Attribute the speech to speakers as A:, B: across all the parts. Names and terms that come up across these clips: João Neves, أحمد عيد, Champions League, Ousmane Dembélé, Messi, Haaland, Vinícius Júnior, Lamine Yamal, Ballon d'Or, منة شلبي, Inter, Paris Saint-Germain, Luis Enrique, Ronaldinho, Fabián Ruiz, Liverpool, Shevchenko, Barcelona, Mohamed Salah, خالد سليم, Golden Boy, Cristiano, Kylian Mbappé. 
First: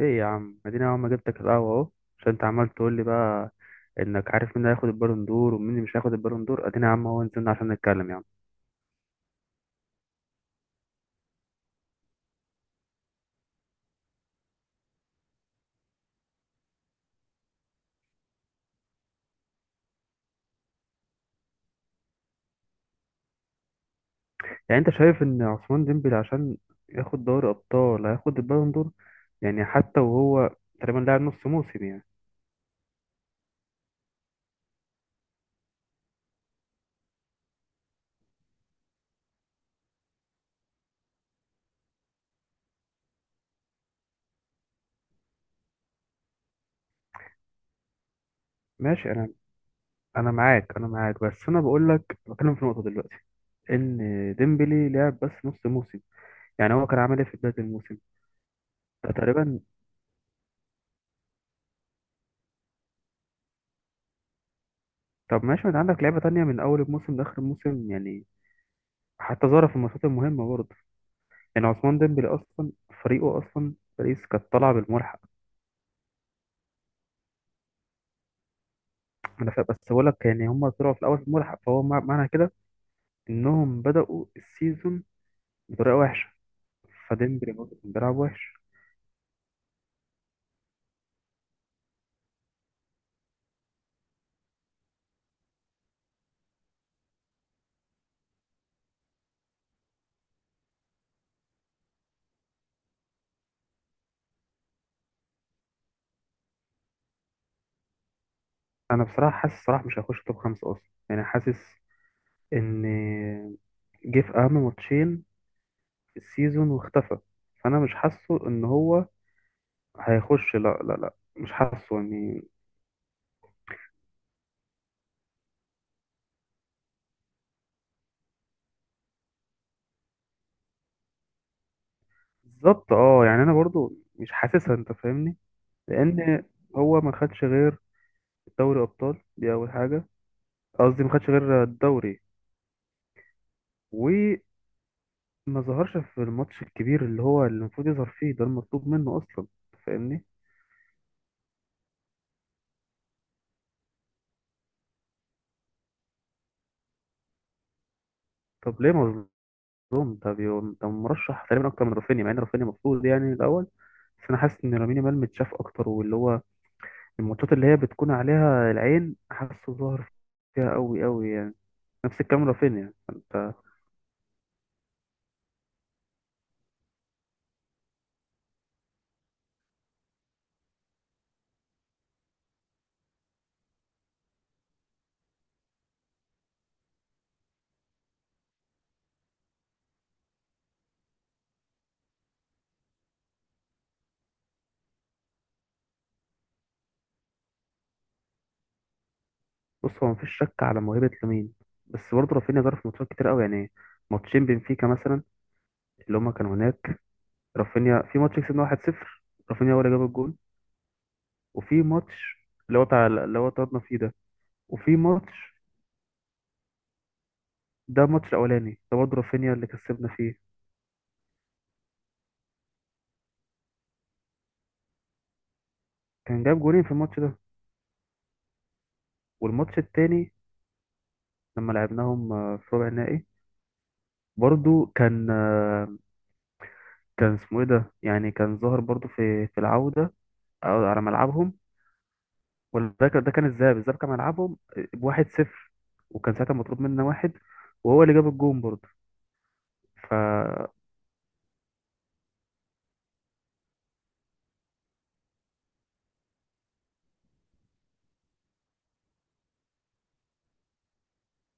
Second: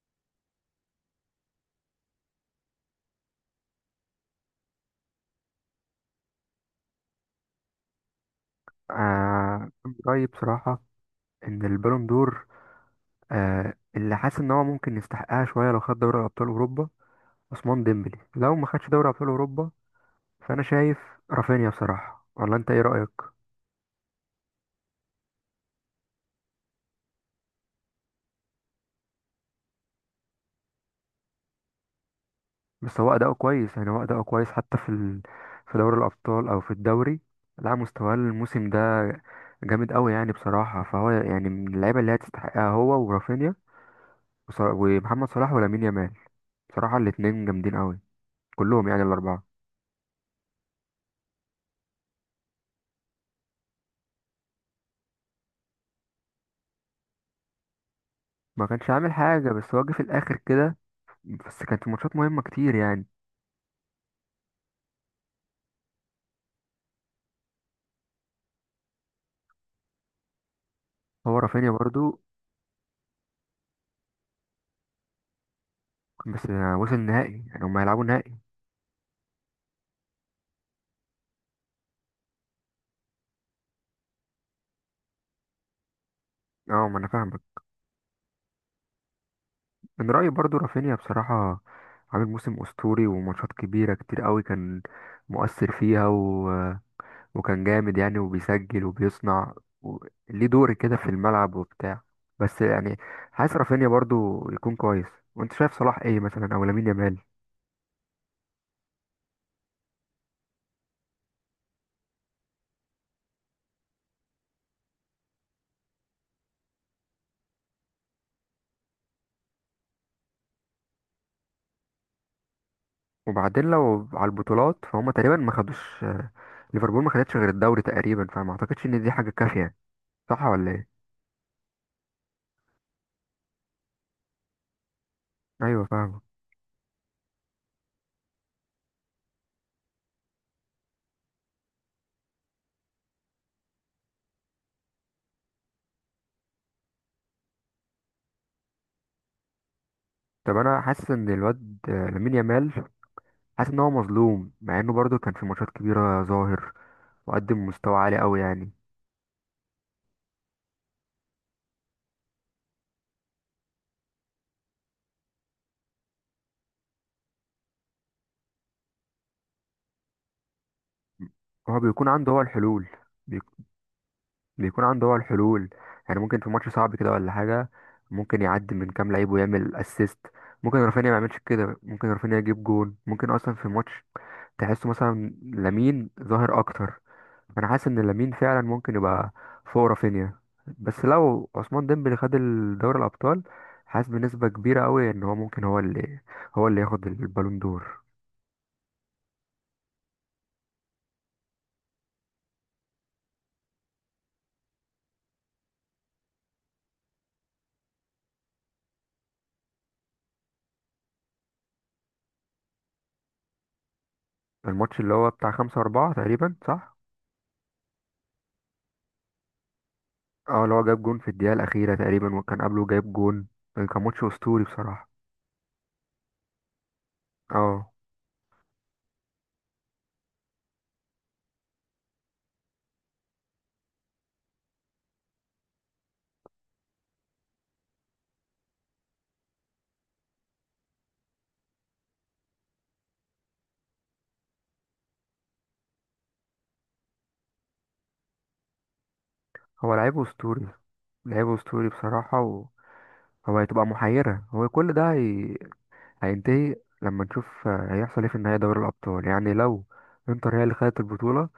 A: ايه يا عم، اديني. اول ما جبتك القهوه اهو، عشان انت عمال تقول لي بقى انك عارف مين هياخد البالون دور ومين اللي مش هياخد البالون دور. اديني يا عم اهو، نزلنا عشان نتكلم يعني.
B: آه رأيي بصراحة، إن البالون دور، اللي حاسس إن هو ممكن يستحقها شوية لو خد دوري أبطال أوروبا. عثمان ديمبلي لو ما خدش دوري أبطال أوروبا، فأنا شايف رافينيا بصراحة. ولا أنت إيه رأيك؟
A: يعني انت شايف ان عثمان ديمبلي عشان ياخد دوري ابطال هياخد البالون دور؟ يعني حتى وهو تقريبا لاعب نص موسم يعني.
B: بس هو أداؤه كويس، يعني هو أداؤه كويس حتى في دوري الأبطال أو في الدوري. لا، مستواه الموسم ده جامد أوي، يعني بصراحة فهو يعني من اللعيبة اللي هي تستحقها، هو ورافينيا ومحمد صلاح ولامين يامال. بصراحة الاتنين جامدين أوي، كلهم يعني
A: ماشي. انا
B: الأربعة.
A: انا معاك، بس انا بقول لك، بتكلم في نقطه دلوقتي ان ديمبلي لعب بس نص موسم. يعني هو كان عامل ايه في بدايه الموسم
B: ما كانش عامل
A: ده
B: حاجة،
A: تقريبا؟
B: بس هو جه في الآخر كده. بس كانت الماتشات مهمة كتير يعني.
A: طب ماشي، ما انت عندك لعيبه تانية من اول الموسم لاخر الموسم يعني، حتى ظهر في الماتشات المهمة برضه.
B: هو
A: يعني
B: رافينيا
A: عثمان
B: برضو،
A: ديمبلي أصلا، فريقه أصلا باريس كانت طالعة بالملحق.
B: بس يعني وصل النهائي، يعني هما هيلعبوا نهائي.
A: بس بقول لك، يعني هم طلعوا في الأول بالملحق، فهو معنى كده إنهم بدأوا السيزون بطريقة وحشة.
B: اه، ما انا فاهمك.
A: فديمبلي برضه كان بيلعب وحش.
B: من رأيي برضو رافينيا بصراحة، عامل موسم أسطوري وماتشات كبيرة كتير قوي، كان مؤثر فيها وكان جامد يعني، وبيسجل وبيصنع و... ليه دور كده في الملعب وبتاع. بس يعني عايز رافينيا برضو يكون كويس. وانت شايف صلاح ايه مثلا او لامين يامال؟
A: أنا بصراحة حاسس صلاح مش هيخش توب خمسة أصلا، يعني حاسس إن جه في أهم ماتشين في السيزون واختفى. فأنا مش حاسه إن هو هيخش، لا لا لا مش حاسه يعني.
B: وبعدين لو على البطولات فهم تقريبا ما خدوش، ليفربول ما خدتش غير الدوري تقريبا، فما اعتقدش ان دي حاجه كافيه. صح ولا ايه؟
A: بالظبط اه. يعني أنا برضه مش حاسسها، أنت فاهمني؟
B: ايوه، فاهمه.
A: لان هو ما خدش غير دوري ابطال، دي اول حاجه. قصدي ما خدش غير الدوري، وما ظهرش في الماتش الكبير اللي هو اللي المفروض يظهر فيه، ده المطلوب منه اصلا. فاهمني؟
B: طب انا حاسس ان الواد، لامين يامال، حاسس ان هو مظلوم، مع انه برضه كان في ماتشات كبيره ظاهر، وقدم مستوى عالي قوي يعني.
A: طب ليه مظلوم؟ ده مرشح تقريبا اكتر من رافينيا، مع ان رافينيا المفروض يعني الاول. بس انا حاسس ان لامين يامال متشاف اكتر، واللي هو الماتشات اللي هي بتكون عليها العين حاسه ظهر فيها قوي قوي يعني.
B: هو بيكون
A: نفس
B: عنده هو
A: الكلام
B: الحلول.
A: رافينيا
B: بيك-
A: انت.
B: بيكون عنده هو الحلول. يعني ممكن في ماتش صعب كده ولا حاجه، ممكن يعدي من كام لعيب ويعمل اسيست. ممكن رافينيا ما يعملش كده، ممكن رافينيا يجيب جون، ممكن اصلا في ماتش تحسه مثلا لامين ظاهر اكتر. فانا حاسس ان لامين فعلا ممكن يبقى فوق رافينيا. بس لو عثمان ديمبلي خد دوري الابطال، حاسس بنسبه كبيره قوي ان هو ممكن، هو اللي ياخد البالون دور.
A: بص، هو مفيش شك على موهبة لامين، بس برضه رافينيا جرى في ماتشات كتير قوي يعني. ماتشين بنفيكا مثلا، اللي هما كانوا هناك، رافينيا في ماتش كسبنا 1-0، رافينيا هو اللي جاب الجول. وفي ماتش اللي هو بتاع اللي هو طردنا فيه ده. وفي
B: الماتش اللي هو بتاع
A: ماتش،
B: خمسة أربعة تقريبا، صح؟
A: ده الماتش الأولاني ده برضه رافينيا اللي كسبنا فيه،
B: اه، اللي هو جاب جون في الدقيقة الأخيرة تقريبا، وكان قبله جايب جون. كان ماتش أسطوري بصراحة.
A: كان جاب جولين في الماتش ده.
B: اه.
A: والماتش التاني لما لعبناهم في ربع النهائي، برضه كان، كان اسمه ايه ده يعني، كان ظاهر برضه في العودة أو على ملعبهم. وده كان الذهاب كان ملعبهم بواحد صفر، وكان ساعتها مطلوب منا واحد، وهو اللي جاب الجون برضه.
B: هو لعيب أسطوري،
A: ف
B: لعيب أسطوري بصراحة. وهو هتبقى محيرة هو كل ده هيتضايق لما نشوف، هيحصل ايه في النهاية دوري الأبطال. يعني لو انتر هي اللي خدت البطولة،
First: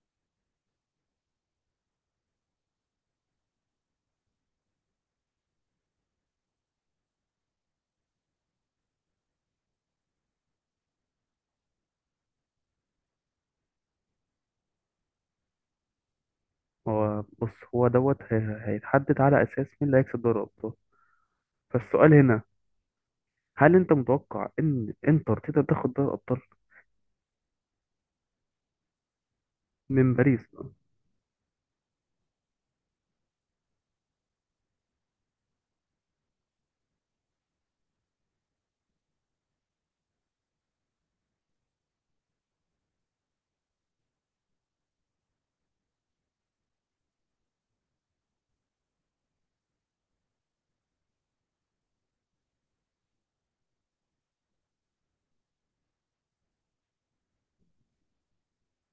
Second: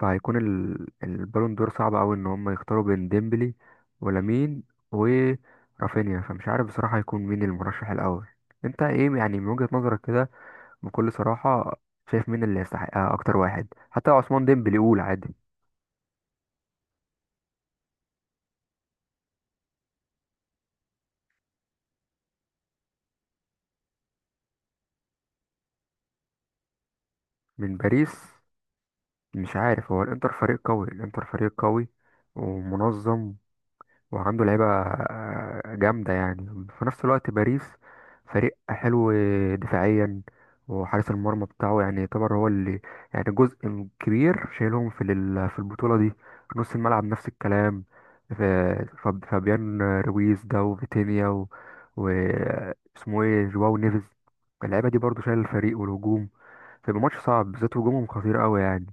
B: فهيكون البالون دور صعب أوي إن هم يختاروا بين ديمبلي ولامين ورافينيا. فمش عارف بصراحة هيكون مين المرشح الأول. انت ايه يعني من وجهة نظرك كده، بكل صراحة؟ شايف مين اللي يستحقها أكتر واحد، حتى لو عثمان ديمبلي؟ يقول عادي.
A: هو بص، هيتحدد على اساس مين اللي هيكسب دوري الابطال. فالسؤال هنا، هل انت متوقع ان انتر تقدر تاخد دوري الابطال
B: من باريس. مش عارف، هو
A: من
B: الانتر
A: باريس؟
B: فريق قوي، الانتر فريق قوي ومنظم، وعنده لعيبة، جامدة يعني. في نفس الوقت باريس فريق حلو دفاعيا، وحارس المرمى بتاعه يعني يعتبر هو اللي، يعني جزء كبير شايلهم في في البطولة دي. نص الملعب نفس الكلام. ف- فابيان رويز ده، وفيتينيا و... اسمه ايه، جواو نيفيز. اللعيبة دي برضو شايل الفريق والهجوم. فيبقى ماتش صعب، بالذات هجومهم خطير قوي يعني.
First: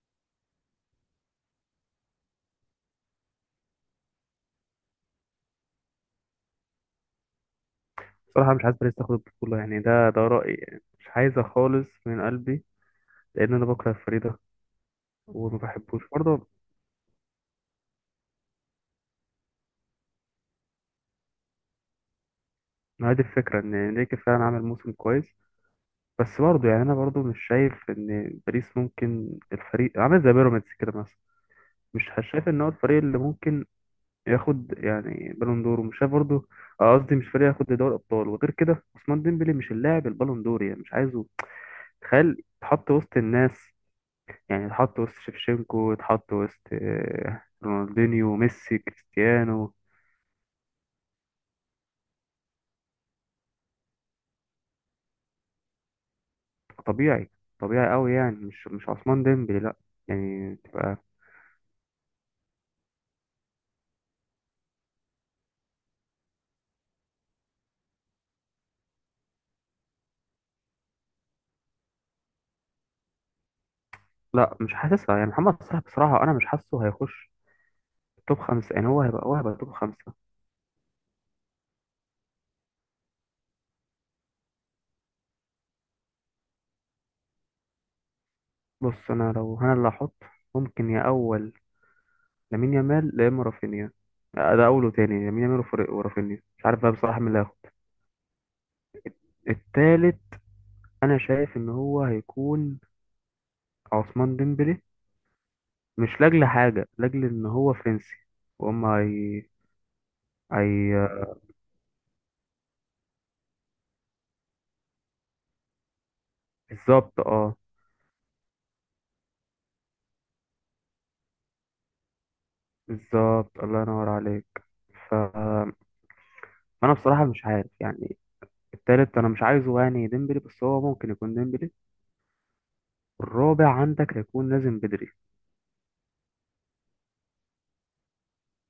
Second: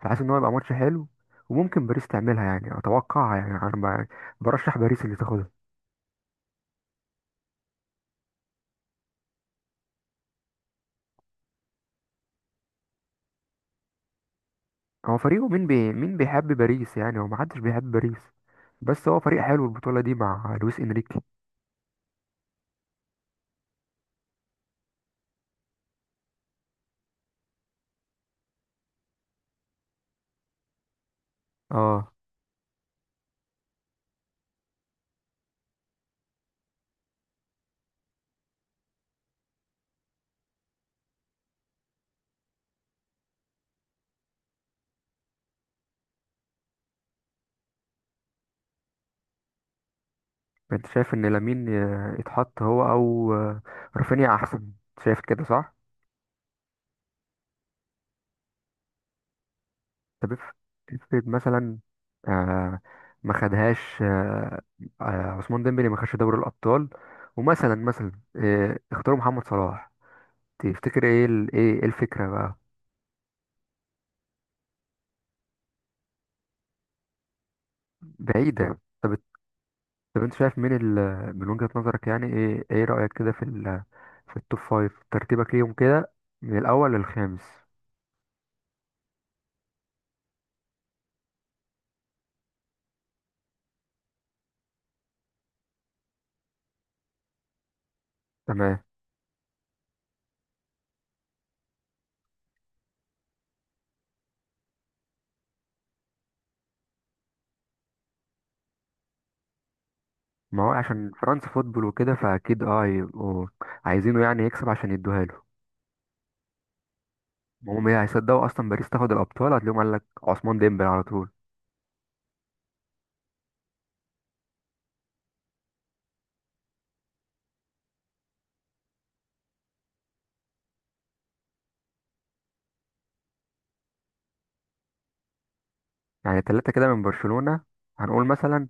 B: فحاسس ان هو يبقى ماتش حلو، وممكن باريس تعملها يعني، اتوقعها يعني، انا برشح باريس اللي تاخدها.
A: بصراحه مش عايز باريس تاخد البطوله يعني، ده رايي يعني، مش عايزه خالص من قلبي. لان انا بكره الفريق ده،
B: هو فريقه
A: وما
B: مين،
A: بحبوش
B: مين بيحب
A: برضه.
B: باريس يعني، هو محدش بيحب باريس. بس هو فريق حلو البطولة دي مع لويس انريكي.
A: ما هي دي الفكره، ان انريكي فعلا عمل موسم كويس. بس برضه يعني انا برضه مش شايف ان باريس ممكن، الفريق عامل زي بيراميدز كده مثلا. مش
B: اه.
A: شايف ان هو الفريق اللي ممكن ياخد يعني بالون دور، ومش شايف برضه، قصدي مش فريق ياخد دوري ابطال. وغير كده عثمان ديمبلي مش اللاعب البالون دور يعني، مش عايزه تخيل يتحط وسط الناس. يعني يتحط وسط شيفشينكو، يتحط وسط رونالدينيو، ميسي، كريستيانو.
B: انت شايف ان لامين، يتحط هو او، رافينيا احسن؟ شايف كده، صح؟
A: طبيعي، طبيعي قوي يعني، مش عثمان ديمبلي لا.
B: طب
A: يعني تبقى.
B: افرض مثلا، آه ما خدهاش، عثمان ديمبلي ما خدش دوري الابطال، ومثلا مثلا آه اختاروا محمد صلاح. تفتكر ايه إيه الفكرة بقى؟
A: لا مش حاسسها يعني محمد صلاح بصراحة، أنا مش حاسه هيخش توب خمسة.
B: بعيدة.
A: يعني هو
B: طب،
A: هيبقى هو هيبقى توب خمسة.
B: طب انت شايف مين من وجهة نظرك يعني، ايه رأيك كده في في التوب فايف؟ ترتيبك ليهم كده من الأول للخامس.
A: بص أنا، لو أنا اللي هحط، ممكن يا أول لامين يامال يا إما رافينيا. لا، ده أول وتاني لامين يامال ورافينيا، مش عارف بقى بصراحة مين اللي هياخد.
B: تمام.
A: التالت أنا شايف إن هو هيكون عثمان ديمبلي، مش لأجل حاجة، لأجل إن هو فرنسي وهم، هي
B: ما هو عشان
A: هي
B: فرنسا فوتبول وكده، فأكيد هيبقوا عايزينه يعني يكسب عشان يدوها له.
A: بالظبط اه.
B: هم ايه، هيصدقوا أصلا باريس تاخد الأبطال؟ هتلاقيهم قال لك عثمان ديمبلي على طول.
A: بالظبط، الله ينور عليك. ف أنا بصراحة مش عارف يعني، التالت أنا مش عايزه يعني ديمبلي، بس هو ممكن يكون ديمبلي. الرابع عندك هيكون لازم بدري.
B: يعني تلاتة كده من برشلونة، هنقول مثلا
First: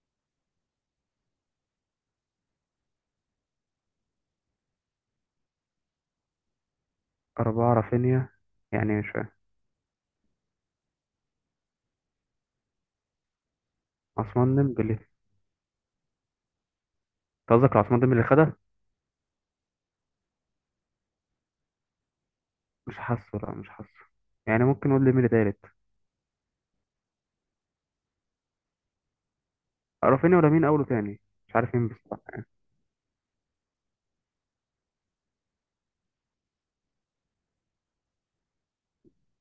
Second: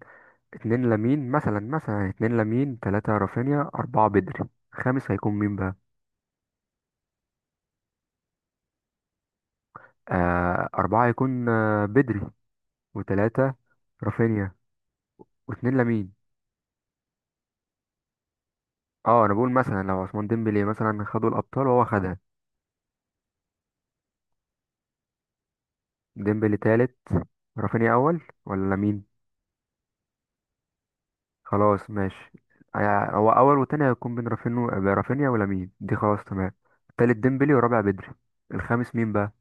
B: اتنين لامين، تلاتة رافينيا، أربعة بدري. خامس هيكون مين بقى؟
A: أربعة رافينيا؟ يعني مش فاهم.
B: أربعة هيكون بدري، وتلاتة رافينيا،
A: عثمان ديمبلي أنت؟
B: واتنين لمين.
A: قصدك على عثمان ديمبلي اللي خدها؟
B: اه، انا بقول مثلا، لو عثمان ديمبلي مثلا خدوا الابطال، وهو خدها.
A: مش حاسه، لا مش حاسه. يعني ممكن نقول ديمبلي تالت.
B: ديمبلي تالت، رافينيا اول ولا لامين؟
A: رافينيا ولا مين أول وتاني؟ مش عارف مين
B: خلاص
A: بصراحة.
B: ماشي. هو اول وتاني هيكون بين رافينيا ولامين، دي خلاص تمام. تالت ديمبلي، ورابع بدري، الخامس مين بقى؟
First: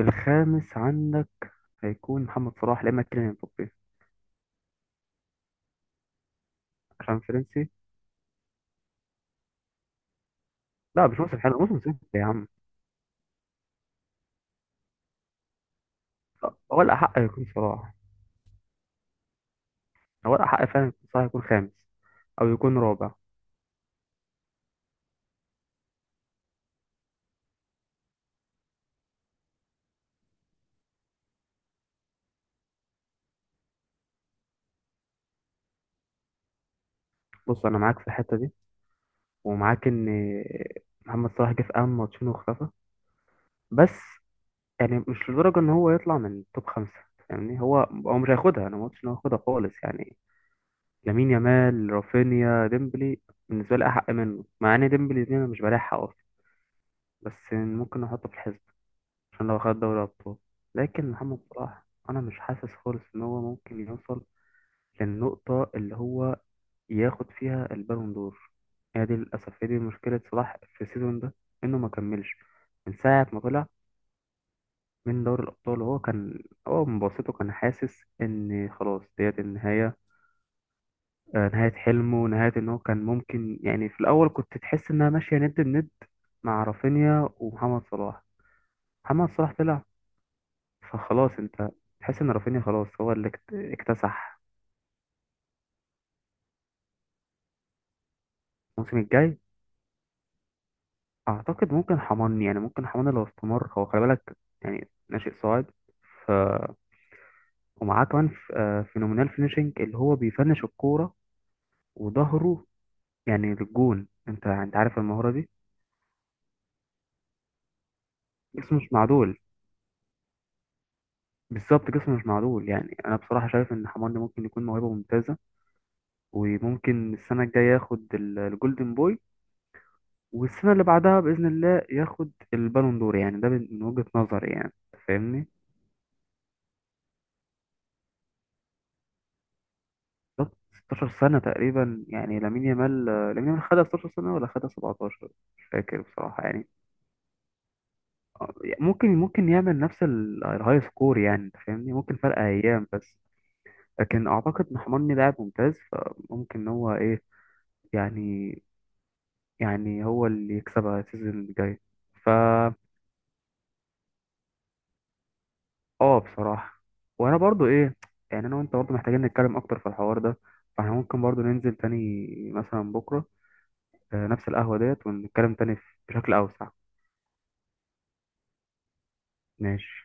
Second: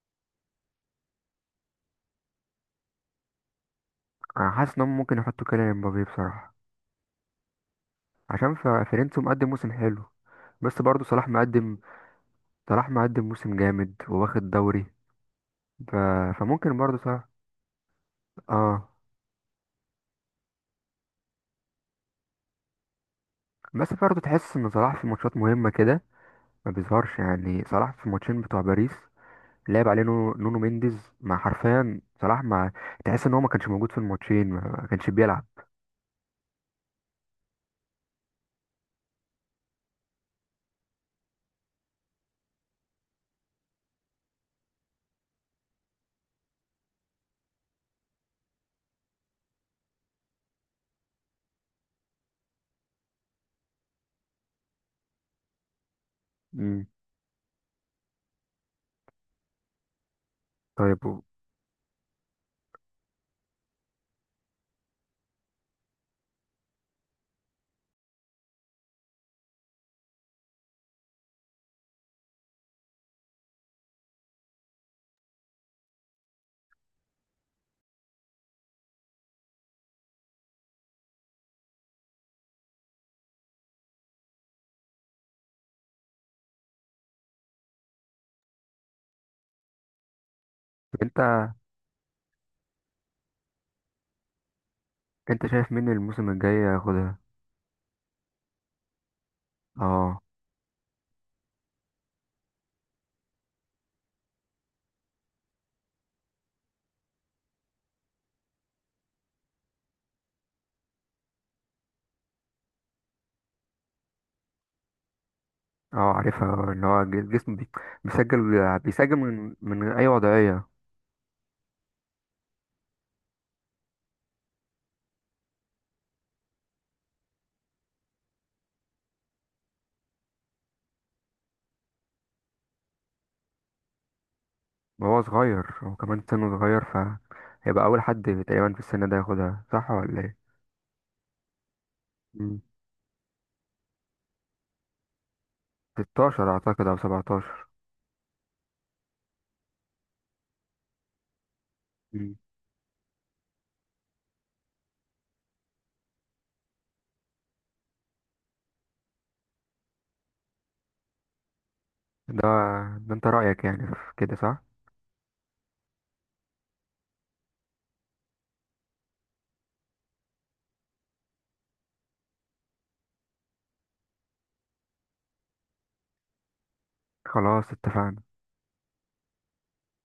A: الخامس عندك هيكون محمد صلاح لا إما كيليان امبابي.
B: انا حاسس انهم ممكن يحطوا كيليان مبابي بصراحه،
A: عشان فرنسي.
B: عشان فيرنتو مقدم موسم حلو. بس برضه
A: لا مش
B: صلاح
A: موسم حلو،
B: مقدم،
A: موسم سيء يا عم.
B: صلاح مقدم موسم جامد وواخد دوري، ف... فممكن
A: هو
B: برضه
A: الأحق
B: صلاح.
A: يكون صلاح،
B: اه.
A: هو الأحق فعلا يكون صلاح، يكون خامس أو يكون رابع.
B: بس برضه تحس ان صلاح في ماتشات مهمه كده ما بيظهرش، يعني صلاح في الماتشين بتوع باريس لعب عليه نونو مينديز، مع حرفيا صلاح، ما تحس ان هو ما كانش موجود في الماتشين، ما كانش بيلعب.
A: بص أنا معاك في الحتة دي، ومعاك إن محمد صلاح جه في أهم ماتشين واختفى، بس يعني مش لدرجة إن هو يطلع من توب خمسة. يعني هو مش هياخدها، أنا ما قلتش إن هو هياخدها خالص يعني. لامين يامال، رافينيا، ديمبلي بالنسبة لي أحق منه، مع إن ديمبلي دي أنا مش بريح حقه أصلا.
B: امم
A: بس ممكن أحطه في الحزب عشان لو خد دوري أبطال.
B: طيب
A: لكن محمد صلاح، أنا مش حاسس خالص إن هو ممكن يوصل للنقطة اللي هو ياخد فيها البالون دور. هي دي للأسف هي دي مشكلة صلاح في السيزون ده، إنه ما كملش من ساعة ما طلع من دوري الأبطال. هو من بسيطه كان حاسس إن خلاص ديت النهاية، نهاية حلمه، نهاية إن هو كان ممكن. يعني في الأول كنت تحس إنها ماشية ند بند مع رافينيا ومحمد صلاح. محمد صلاح طلع،
B: انت
A: فخلاص أنت تحس إن رافينيا خلاص هو اللي اكتسح.
B: انت شايف مين الموسم الجاي ياخدها؟
A: الموسم الجاي
B: اه.
A: أعتقد ممكن حماني، يعني ممكن حماني لو استمر هو. خلي بالك يعني، ناشئ صاعد. ف ومعاه كمان فينومينال فينيشنج، اللي هو بيفنش الكورة وظهره يعني للجون. انت عارف المهارة دي.
B: اه، عارفها، اللي هو جسمه، بيسجل
A: جسمه مش
B: بيسجل
A: معدول.
B: من اي وضعية.
A: بالظبط جسمه مش معدول، يعني انا بصراحة شايف ان حماني ممكن يكون موهبة ممتازة، وممكن السنة الجاية ياخد الجولدن بوي، والسنة اللي بعدها بإذن الله ياخد البالون دور. يعني ده من وجهة نظري يعني، انت
B: وهو
A: فاهمني؟
B: صغير، هو كمان سنه صغير، فهيبقى اول حد تقريبا في السن ده ياخدها، صح ولا ايه؟
A: طب 16 سنة تقريبا، يعني
B: امم
A: لامين يامال خدها 16 سنة ولا خدها 17، مش فاكر بصراحة
B: 16
A: يعني.
B: اعتقد او 17.
A: آه، ممكن يعمل نفس الهاي سكور يعني، انت فاهمني؟ ممكن
B: امم
A: فرق ايام بس. لكن اعتقد محمدني لاعب ممتاز، فممكن إن هو ايه يعني يعني هو اللي يكسبها السيزون اللي جاي.
B: ده
A: فا
B: ده انت رأيك يعني في كده، صح؟
A: اه بصراحة، وانا برضو ايه، يعني انا وانت برضو محتاجين نتكلم اكتر في الحوار ده. فاحنا ممكن برضو ننزل تاني مثلا بكرة، نفس القهوة ديت، ونتكلم تاني بشكل اوسع.
B: خلاص، اتفقنا.
A: ماشي.